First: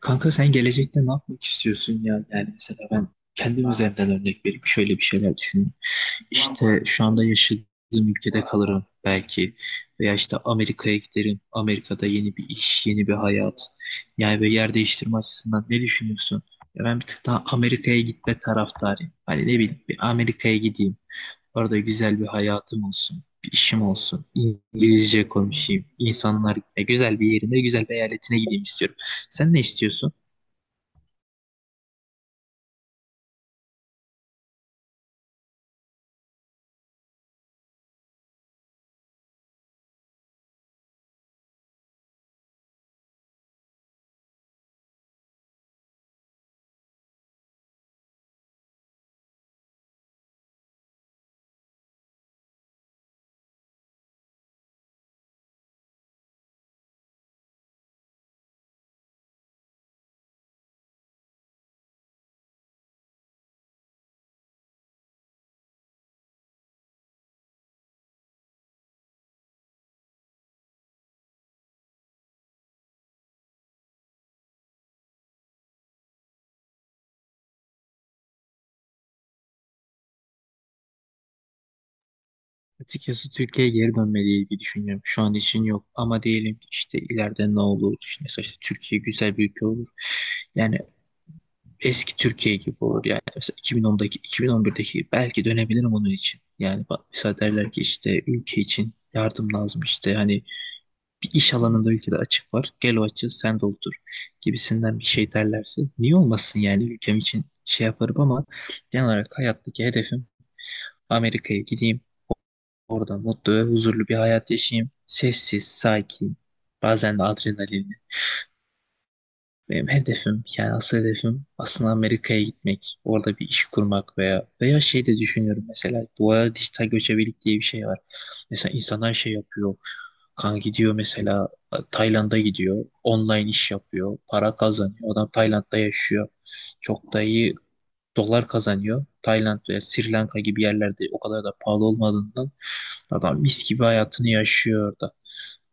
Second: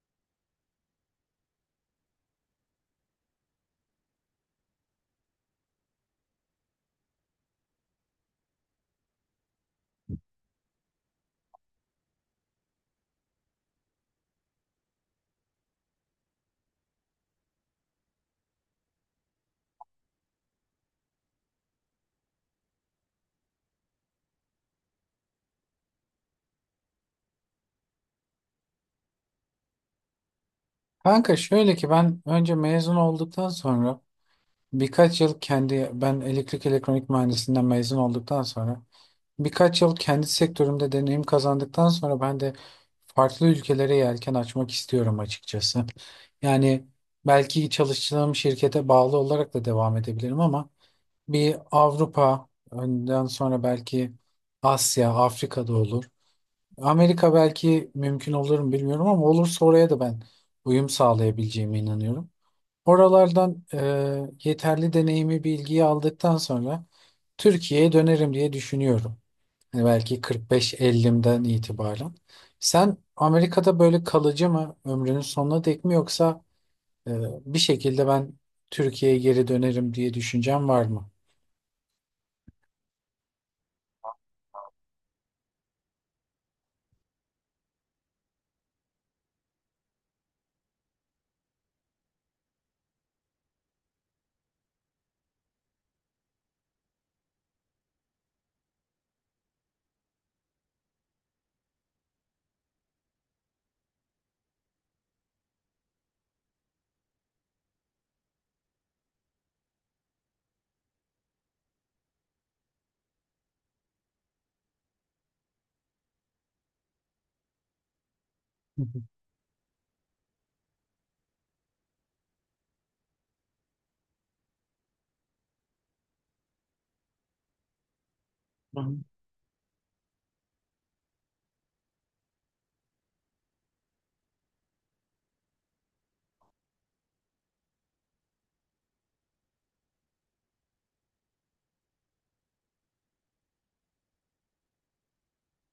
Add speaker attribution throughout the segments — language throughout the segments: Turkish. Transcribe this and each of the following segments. Speaker 1: Kanka sen gelecekte ne yapmak istiyorsun ya? Yani mesela ben kendim üzerinden örnek vereyim. Şöyle bir şeyler düşünün. İşte şu anda yaşadığım ülkede kalırım belki. Veya işte Amerika'ya giderim. Amerika'da yeni bir iş, yeni bir hayat. Yani böyle yer değiştirme açısından ne düşünüyorsun? Ya ben bir tık daha Amerika'ya gitme taraftarıyım. Hani ne bileyim bir Amerika'ya gideyim. Orada güzel bir hayatım olsun. Bir işim olsun. İngilizce konuşayım. İnsanlar ya güzel bir yerine, güzel bir eyaletine gideyim istiyorum. Sen ne istiyorsun?
Speaker 2: Kanka şöyle ki ben elektrik elektronik mühendisliğinden mezun olduktan sonra birkaç yıl kendi sektörümde deneyim kazandıktan sonra ben de farklı ülkelere yelken açmak istiyorum açıkçası. Yani belki çalıştığım şirkete bağlı olarak da devam edebilirim ama bir Avrupa önden sonra belki Asya, Afrika'da olur. Amerika belki mümkün olur mu bilmiyorum ama olursa oraya da ben uyum sağlayabileceğime inanıyorum. Oralardan yeterli deneyimi, bilgiyi aldıktan sonra Türkiye'ye dönerim diye düşünüyorum. Hani belki 45-50'den itibaren. Sen Amerika'da böyle kalıcı mı ömrünün sonuna dek mi yoksa e, bir şekilde ben Türkiye'ye geri dönerim diye düşüncen var mı?
Speaker 1: Açıkçası Türkiye'ye geri dönmeliyiz bir düşünüyorum. Şu an için yok ama diyelim ki işte ileride ne olur? İşte mesela işte Türkiye güzel bir ülke olur. Yani eski Türkiye gibi olur yani. Mesela 2010'daki, 2011'deki belki dönebilirim onun için. Yani bak mesela derler ki işte ülke için yardım lazım işte hani bir iş alanında ülkede açık var. Gel o açığı sen doldur gibisinden bir şey derlerse niye olmasın yani ülkem için şey yaparım ama genel olarak hayattaki hedefim Amerika'ya gideyim. Orada mutlu ve huzurlu bir hayat yaşayayım. Sessiz, sakin, bazen de adrenalinli.
Speaker 2: Hı hı.
Speaker 1: Benim hedefim, yani asıl hedefim aslında Amerika'ya gitmek. Orada bir iş kurmak veya şey de düşünüyorum mesela. Bu arada dijital göçebelik diye bir şey var. Mesela
Speaker 2: Hı hı.
Speaker 1: insanlar şey yapıyor. Kan gidiyor mesela Tayland'a gidiyor. Online iş yapıyor. Para kazanıyor. Adam Tayland'da yaşıyor. Çok da iyi dolar kazanıyor. Tayland ve Sri Lanka gibi yerlerde o kadar da pahalı olmadığından adam mis gibi hayatını yaşıyor orada.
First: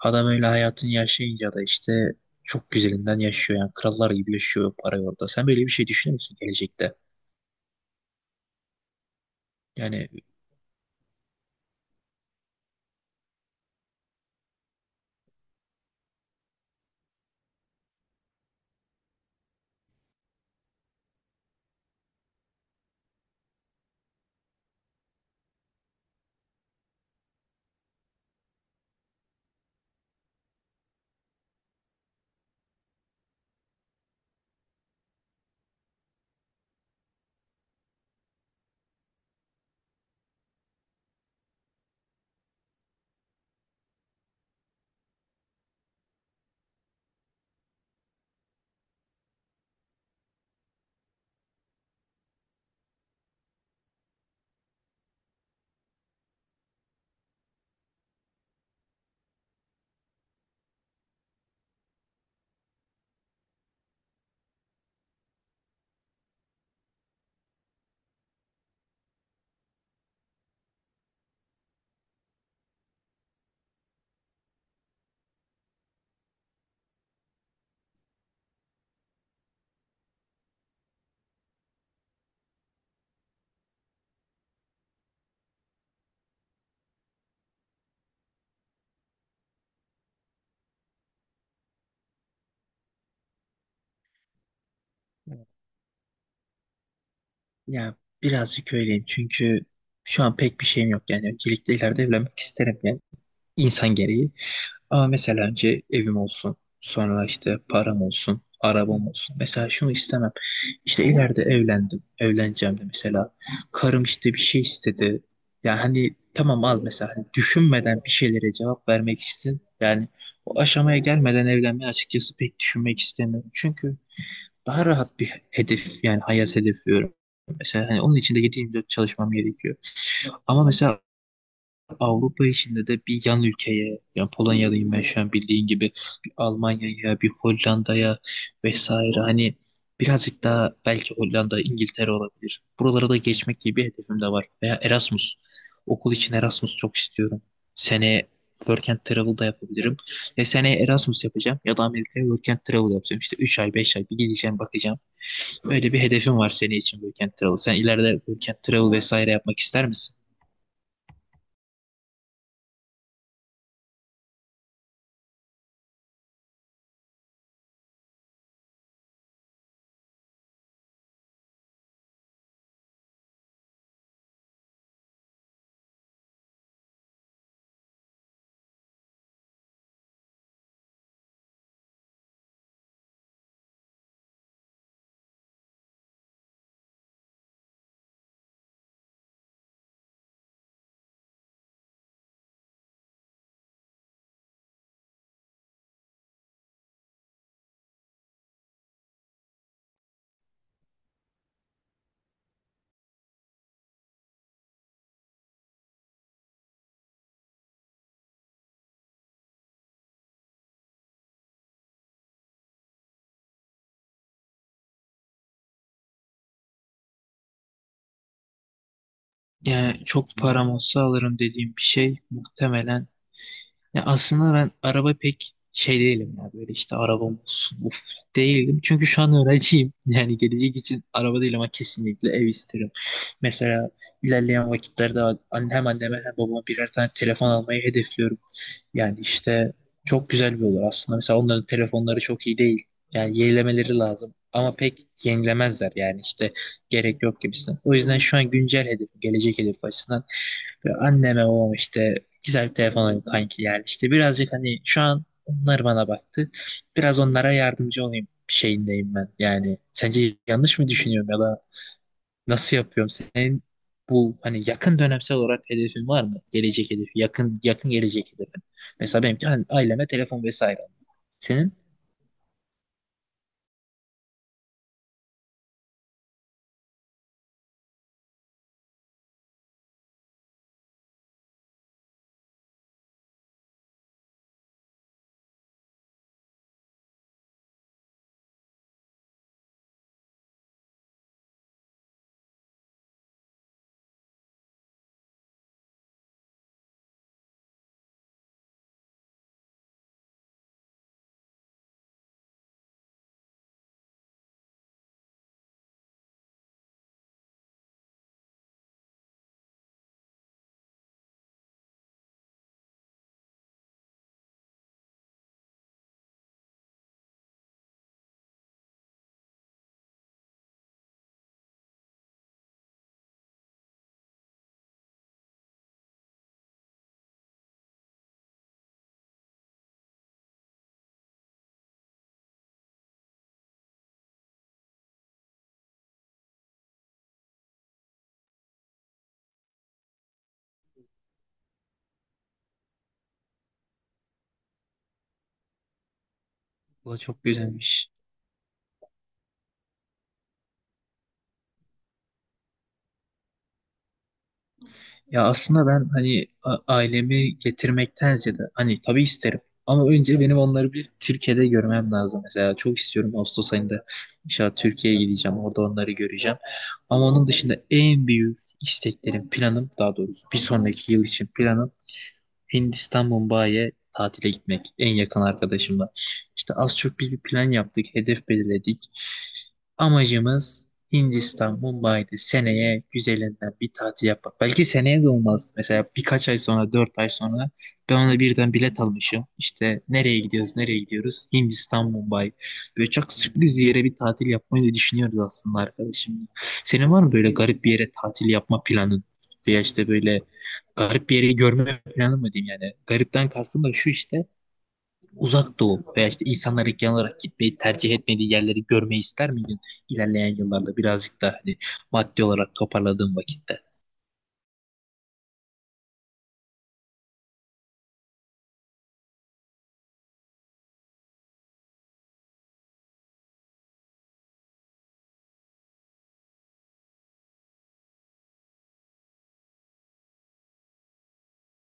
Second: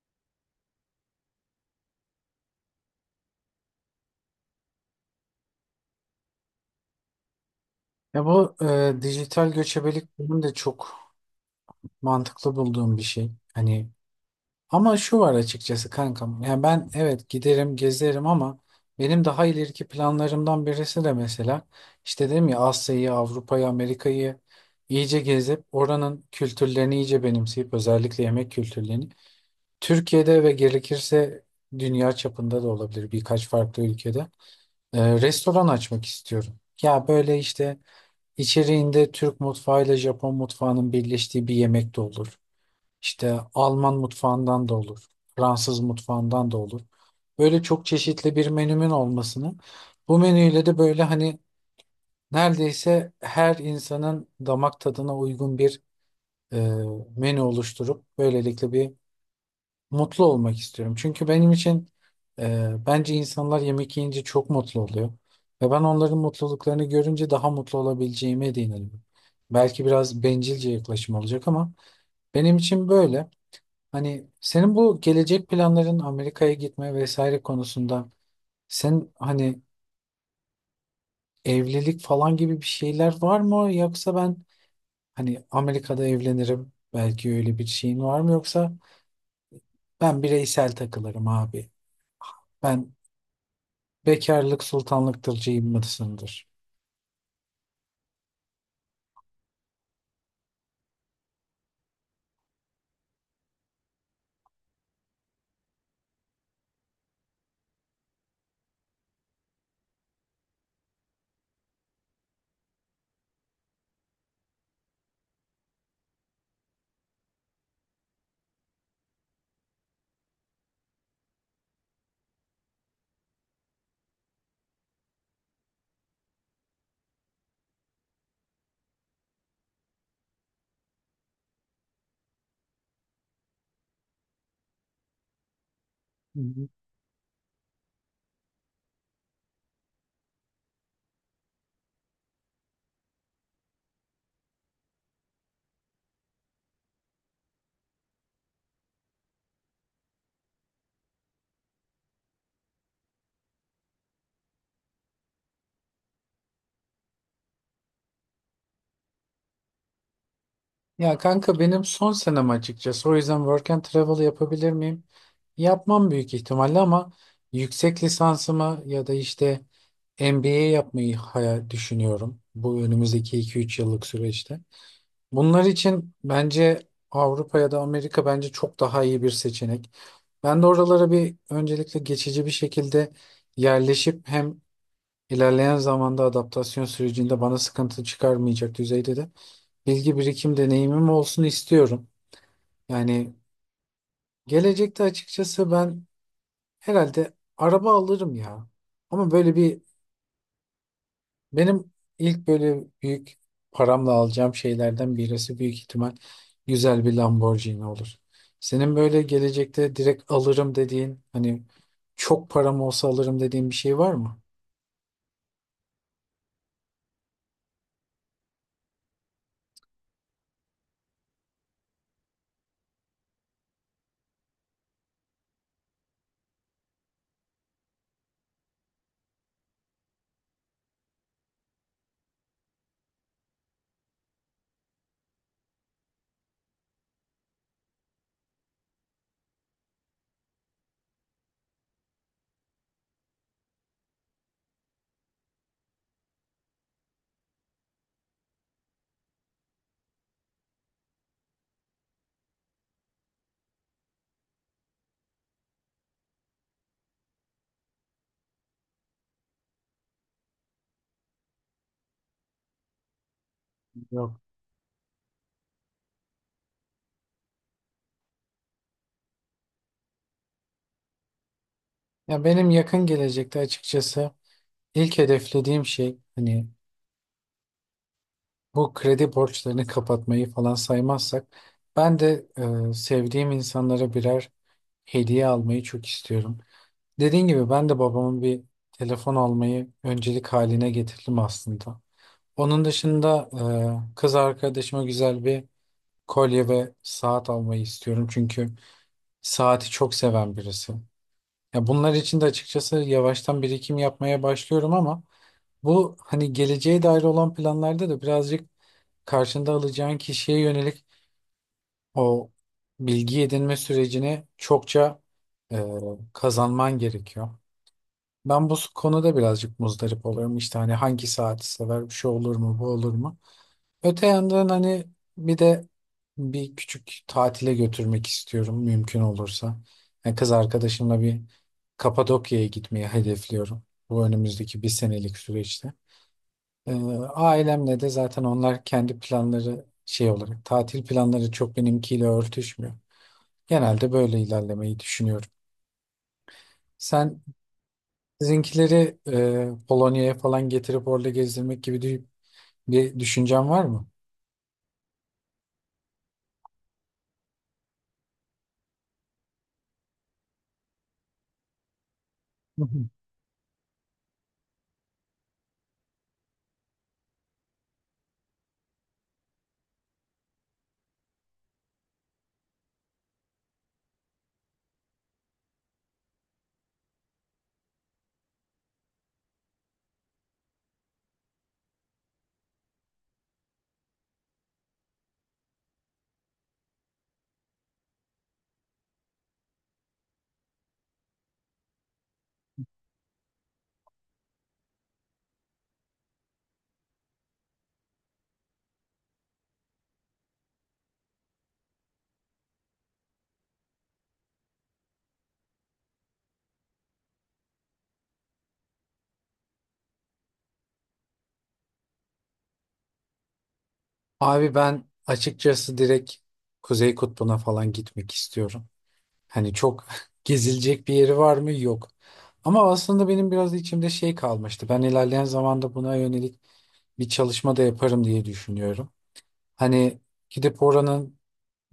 Speaker 1: Adam öyle hayatını yaşayınca da işte çok güzelinden yaşıyor yani krallar gibi yaşıyor parayı orada. Sen böyle bir şey düşünüyor musun gelecekte?
Speaker 2: Ya bu dijital
Speaker 1: Yani
Speaker 2: göçebelik benim de çok mantıklı bulduğum bir şey. Hani ama şu var açıkçası kankam. Yani ben evet giderim gezerim ama benim daha ileriki planlarımdan birisi de mesela işte dedim ya Asya'yı, Avrupa'yı, Amerika'yı iyice gezip oranın kültürlerini iyice benimseyip özellikle yemek kültürlerini Türkiye'de ve gerekirse dünya çapında da olabilir birkaç farklı ülkede restoran açmak istiyorum. Ya böyle işte içeriğinde Türk mutfağıyla Japon mutfağının birleştiği bir yemek de olur. İşte Alman mutfağından da olur, Fransız mutfağından da olur. Böyle çok çeşitli bir menümün olmasını, bu menüyle de böyle hani neredeyse her insanın damak tadına uygun bir e, menü oluşturup böylelikle bir mutlu olmak istiyorum. Çünkü benim için bence insanlar yemek yiyince çok mutlu oluyor. Ve ben onların mutluluklarını görünce daha mutlu olabileceğime de inanıyorum. Belki biraz bencilce yaklaşım olacak ama benim için böyle. Hani senin bu gelecek planların Amerika'ya gitme vesaire konusunda sen hani evlilik falan gibi bir şeyler var mı? Yoksa ben hani Amerika'da evlenirim belki öyle bir şeyin var mı? Yoksa ben bireysel takılırım abi. Ben bekarlık sultanlıktırcıyım mısındır?
Speaker 1: ya birazcık öyleyim çünkü şu an pek bir şeyim yok yani öncelikle ileride evlenmek isterim yani insan gereği. Ama mesela önce evim olsun sonra işte param olsun arabam olsun. Mesela şunu istemem. İşte ileride evlendim, evleneceğim de mesela. Karım işte bir şey istedi. Yani hani tamam al mesela. Hani düşünmeden bir şeylere cevap vermek için yani o aşamaya gelmeden evlenmeyi açıkçası pek düşünmek istemiyorum. Çünkü daha rahat bir hedef yani hayat hedefi. Mesela hani onun için de 7-24 çalışmam gerekiyor. Ama mesela Avrupa içinde de bir yan ülkeye, yani Polonya'dayım ben şu an bildiğin gibi, bir Almanya'ya, bir Hollanda'ya vesaire hani birazcık daha belki Hollanda, İngiltere olabilir. Buralara da geçmek gibi bir hedefim de var. Veya Erasmus. Okul için Erasmus çok istiyorum. Seneye Work and Travel da yapabilirim. Ve seneye Erasmus yapacağım ya da Amerika'ya Work and Travel yapacağım. İşte 3 ay, 5 ay bir gideceğim bakacağım. Öyle bir hedefim var senin için Work and Travel. Sen ileride Work and Travel vesaire yapmak ister misin?
Speaker 2: Ya kanka benim son senem açıkçası. O yüzden work and travel yapabilir miyim? Yapmam büyük ihtimalle ama yüksek lisansımı ya da işte MBA yapmayı hayal düşünüyorum. Bu önümüzdeki 2-3 yıllık süreçte. Bunlar için bence Avrupa ya da Amerika bence çok daha iyi bir seçenek. Ben de oralara bir öncelikle geçici bir şekilde yerleşip hem ilerleyen zamanda adaptasyon sürecinde bana sıkıntı çıkarmayacak düzeyde de bilgi birikim deneyimim olsun istiyorum. Yani gelecekte açıkçası ben herhalde araba alırım ya. Ama böyle bir benim ilk böyle büyük paramla alacağım şeylerden birisi büyük ihtimal güzel bir Lamborghini olur. Senin böyle gelecekte direkt alırım dediğin hani çok param olsa alırım dediğin bir şey var mı?
Speaker 1: Yani çok param olsa alırım dediğim bir şey muhtemelen. Ya aslında ben araba pek şey değilim ya böyle işte arabam olsun uf değilim. Çünkü şu an öğrenciyim. Yani gelecek için araba değil ama kesinlikle ev isterim. Mesela ilerleyen vakitlerde hem anneme hem babama birer tane telefon almayı hedefliyorum. Yani işte çok güzel bir olur aslında. Mesela onların telefonları çok iyi değil. Yani yenilemeleri lazım. Ama pek yenilemezler yani işte gerek yok gibisinden. O yüzden şu an güncel hedef, gelecek hedef açısından ve anneme babam işte güzel bir telefon alayım kanki yani işte birazcık hani şu an onlar bana baktı. Biraz onlara yardımcı olayım şeyindeyim ben. Yani sence yanlış mı düşünüyorum ya da nasıl yapıyorum? Senin bu
Speaker 2: Yok.
Speaker 1: hani yakın dönemsel olarak hedefin var mı? Gelecek hedefi, yakın gelecek hedefin. Mesela benimki hani aileme telefon vesaire. Senin?
Speaker 2: Ya benim yakın gelecekte açıkçası ilk hedeflediğim şey hani bu kredi borçlarını kapatmayı falan saymazsak ben de sevdiğim insanlara birer hediye almayı çok istiyorum. Dediğin gibi ben de babamın bir telefon almayı öncelik haline getirdim aslında. Onun dışında kız arkadaşıma güzel bir kolye ve saat almayı istiyorum. Çünkü saati çok seven birisi. Ya bunlar için de açıkçası yavaştan birikim yapmaya başlıyorum ama bu hani geleceğe dair olan planlarda da birazcık karşında alacağın kişiye yönelik o bilgi edinme sürecini çokça e, kazanman gerekiyor. Ben bu konuda birazcık muzdarip oluyorum. İşte hani hangi saati sever, bir şey olur mu, bu olur mu? Öte yandan hani bir de bir küçük tatile götürmek istiyorum mümkün olursa. Yani kız arkadaşımla bir Kapadokya'ya gitmeyi hedefliyorum. Bu önümüzdeki bir senelik süreçte. Ee, Ailemle de zaten onlar kendi planları şey olarak tatil planları çok benimkiyle örtüşmüyor. Genelde böyle ilerlemeyi düşünüyorum.
Speaker 1: Bu da
Speaker 2: Sen
Speaker 1: çok güzelmiş.
Speaker 2: Sizinkileri Polonya'ya falan getirip orada gezdirmek gibi bir düşüncen var mı?
Speaker 1: Ya aslında ben hani ailemi getirmekten ziyade hani tabii isterim. Ama önce benim onları bir Türkiye'de görmem lazım. Mesela
Speaker 2: Hı
Speaker 1: çok
Speaker 2: hı.
Speaker 1: istiyorum Ağustos ayında inşallah Türkiye'ye gideceğim. Orada onları göreceğim. Ama onun dışında en büyük isteklerim, planım daha doğrusu bir sonraki yıl için planım Hindistan Mumbai'ye tatile gitmek en yakın arkadaşımla. İşte az çok biz bir plan yaptık, hedef belirledik. Amacımız Hindistan Mumbai'de seneye güzelinden bir tatil yapmak. Belki seneye de olmaz. Mesela birkaç ay sonra, dört ay sonra ben ona birden bilet almışım. İşte nereye gidiyoruz, nereye gidiyoruz? Hindistan Mumbai. Böyle çok sürpriz bir yere bir tatil yapmayı da düşünüyoruz aslında arkadaşımla. Senin var mı böyle garip bir yere tatil yapma planın? Veya işte böyle garip bir yeri görme planı mı diyeyim yani. Garipten kastım da şu işte uzak doğu veya işte insanlar genel olarak gitmeyi tercih etmediği yerleri görmeyi ister miydin ilerleyen yıllarda birazcık da hani maddi olarak toparladığım vakitte?
Speaker 2: Abi ben açıkçası direkt Kuzey Kutbu'na falan gitmek istiyorum. Hani çok gezilecek bir yeri var mı? Yok. Ama aslında benim biraz içimde şey kalmıştı. Ben ilerleyen zamanda buna yönelik bir çalışma da yaparım diye düşünüyorum. Hani gidip oranın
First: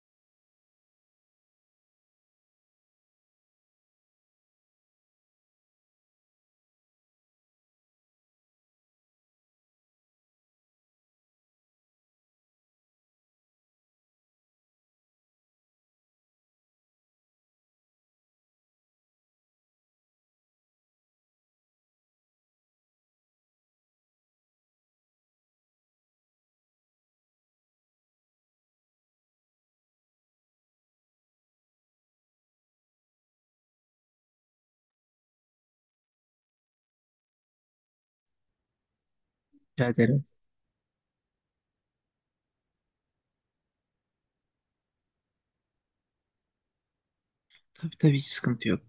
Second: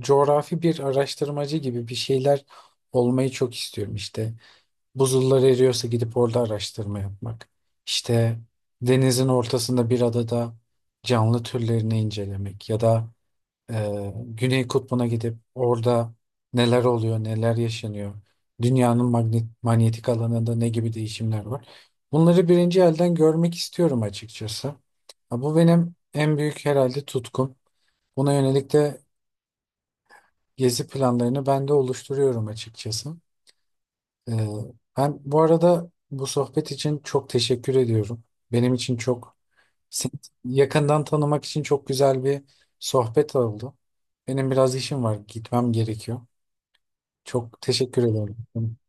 Speaker 2: coğrafi bir araştırmacı gibi bir şeyler olmayı çok istiyorum işte. Buzullar eriyorsa gidip orada araştırma yapmak. İşte denizin ortasında bir adada canlı türlerini incelemek ya da Güney Kutbu'na gidip orada neler oluyor, neler yaşanıyor. Dünyanın magnet, manyetik alanında ne gibi değişimler var. Bunları birinci elden görmek istiyorum açıkçası. Ha, bu benim en büyük herhalde tutkum. Buna yönelik de gezi planlarını ben de oluşturuyorum açıkçası. Ee, Ben bu arada bu sohbet için çok teşekkür ediyorum. Benim için çok
Speaker 1: Rica
Speaker 2: seni
Speaker 1: ederim.
Speaker 2: yakından tanımak için çok güzel bir sohbet oldu. Benim biraz işim var, gitmem gerekiyor. Çok
Speaker 1: Tabii
Speaker 2: teşekkür
Speaker 1: tabii, hiç
Speaker 2: ederim.
Speaker 1: sıkıntı yok.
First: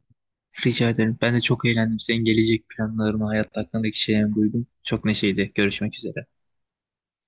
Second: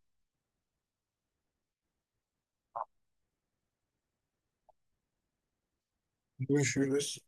Speaker 1: Rica ederim. Ben de çok eğlendim. Senin gelecek planlarını, hayat hakkındaki şeylerini duydum. Çok neşeydi. Görüşmek üzere.
Speaker 2: Görüşürüz.